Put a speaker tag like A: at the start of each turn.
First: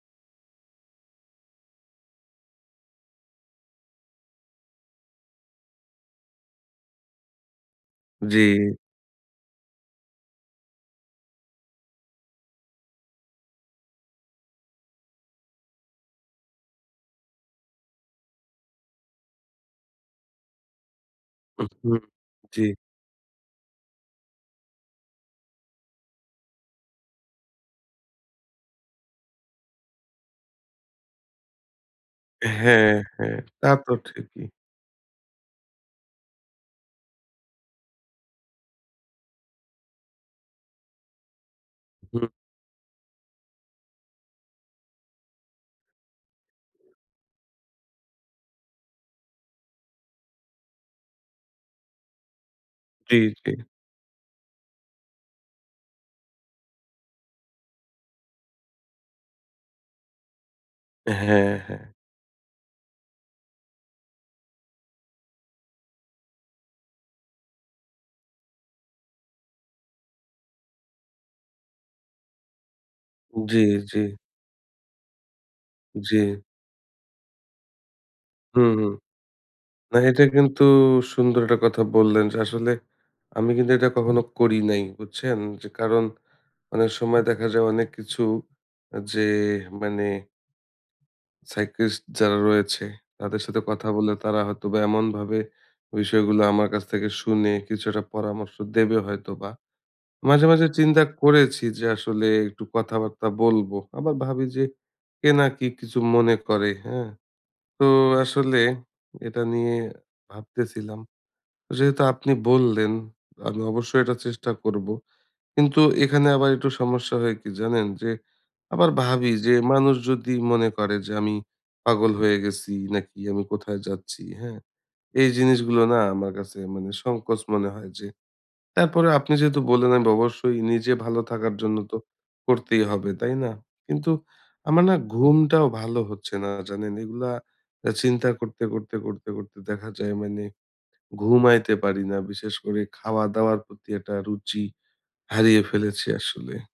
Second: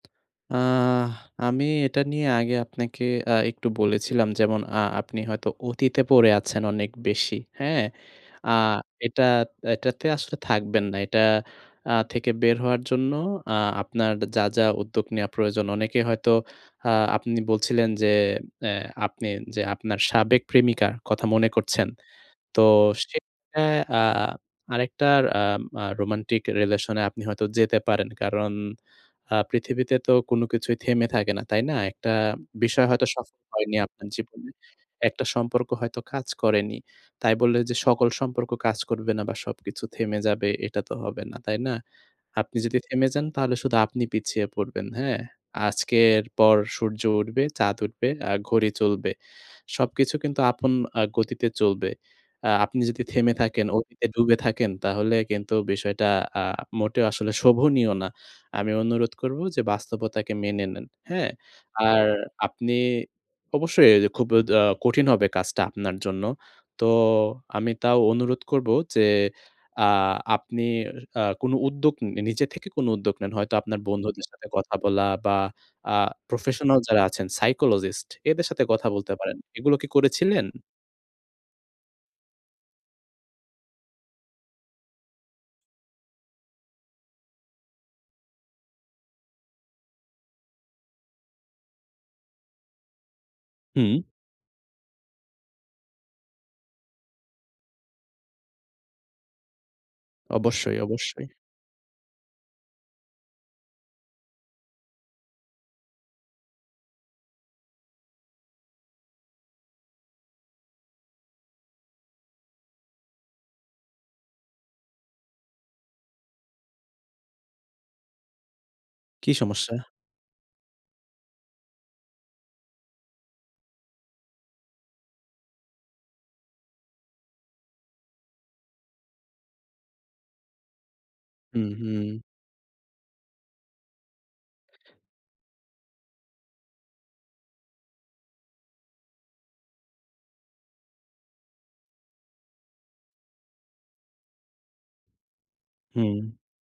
A: আ আমি এটা নিয়ে আগে আপনাকে আ একটু বলেছিলাম, যেমন আ আপনি হয়তো অতীতে পড়ে আছেন অনেক বেশি, হ্যাঁ?
B: জ্বী।
A: আ এটা এটাতে আসলে থাকবেন না। এটা আ থেকে বের হওয়ার জন্য আ আপনার যা, যা উদ্যোগ নেয়া প্রয়োজন। অনেকে হয়তো আ আপনি বলছিলেন যে, এ আপনি যে আপনার সাবেক প্রেমিকা, কথা মনে
B: হু,
A: করছেন।
B: হু।
A: তো
B: জ্বী।
A: সে এ আ আরেকটার আ মা রোমান্টিক রিলেশনে আপনি হয়তো যেতে পারেন। কারণ আ পৃথিবীতে তো কোন কিছুই থেমে থাকে না, তাই না? একটা বিষয়
B: হ্যাঁ,
A: হয়তো
B: হ্যাঁ।
A: সফল
B: তা
A: হয়নি
B: তো
A: আপনার
B: ঠিকই।
A: জীবনে। একটা সম্পর্ক হয়তো কাজ করেনি। তাই বলে যে সকল সম্পর্ক কাজ করবে না বা, সবকিছু থেমে যাবে এটা তো হবে না, তাই না?
B: হুম।
A: আপনি যদি থেমে যান, তাহলে শুধু আপনি পিছিয়ে পড়বেন, হ্যাঁ? আজকের পর সূর্য উঠবে, চাঁদ উঠবে, আ ঘড়ি চলবে। সবকিছু কিন্তু আপন আ গতিতে চলবে। আ আপনি যদি
B: জি,
A: থেমে
B: জি।
A: থাকেন, অতীতে ডুবে থাকেন, তাহলে কিন্তু বিষয়টা আ মোটেও আসলে শোভনীয় না। আমি অনুরোধ করবো যে বাস্তবতাকে মেনে নেন, হ্যাঁ?
B: হ্যাঁ, হ্যাঁ।
A: আর আপনি অবশ্যই এ খুব দা কঠিন হবে কাজটা আপনার জন্য। তো আমি তাও অনুরোধ করবো যে, আ আপনি আ কোনো উদ্যোগ উম নিজে থেকে কোনো উদ্যোগ নেন। হয়তো
B: জি,
A: আপনার
B: জি।
A: বন্ধুদের সাথে কথা বলা বা, আ
B: জ্বী।
A: প্রফেশনাল যারা আছেন, সাইকোলজিস্ট, এদের সাথে
B: হুম,
A: কথা
B: হুম।
A: বলতে পারেন। এগুলো কি
B: না এটা
A: করেছিলেন?
B: কিন্তু সুন্দর একটা কথা বললেন যে আসলে আমি কিন্তু এটা কখনো করি নাই, বুঝছেন? যে কারণ, অনেক সময় দেখা যায় অনেক কিছু আ যে মানে সাইক্রিয়াটিস্ট যারা রয়েছে, তাদের সাথে কথা
A: হুম।
B: বললে তারা হয়তোবা এমনভাবে বিষয়গুলো আমার কাছ থেকে শুনে কিছু একটা পরামর্শ দেবে হয়তোবা। মাঝে, মাঝে
A: অবশ্যই,
B: চিন্তা
A: অবশ্যই।
B: করেছি যে আসলে একটু কথাবার্তা বলবো। আবার ভাবি যে, কে না কি কিছু মনে করে, হ্যাঁ? তো আসলে এটা নিয়ে ভাবতেছিলাম। যেহেতু আপনি বললেন, আমি অবশ্যই এটা চেষ্টা করবো। কিন্তু এখানে আবার একটু সমস্যা হয় কি জানেন? যে আবার
A: কি
B: ভাবি যে
A: সমস্যা?
B: মানুষ যদি মনে করে যে, "আমি পাগল হয়ে গেছি নাকি আমি কোথায় যাচ্ছি!" হ্যাঁ? এই জিনিসগুলো না আমার কাছে মানে সংকোচ মনে হয় যে, তারপরেও আপনি যেহেতু বললেন অ্যান্ড অবশ্যই নিজে ভালো থাকার
A: হু,
B: জন্য তো
A: হু।
B: করতেই হবে, তাই না? কিন্তু আমার না ঘুমটাও ভালো হচ্ছে না, জানেন? এগুলা এ চিন্তা করতে, করতে, করতে, করতে দেখা যায় মানে ঘুমাইতে পারি না। বিশেষ করে খাওয়া-দাওয়ার প্রতি একটা রুচি, হারিয়ে ফেলেছি
A: হুঁ।
B: আসলে।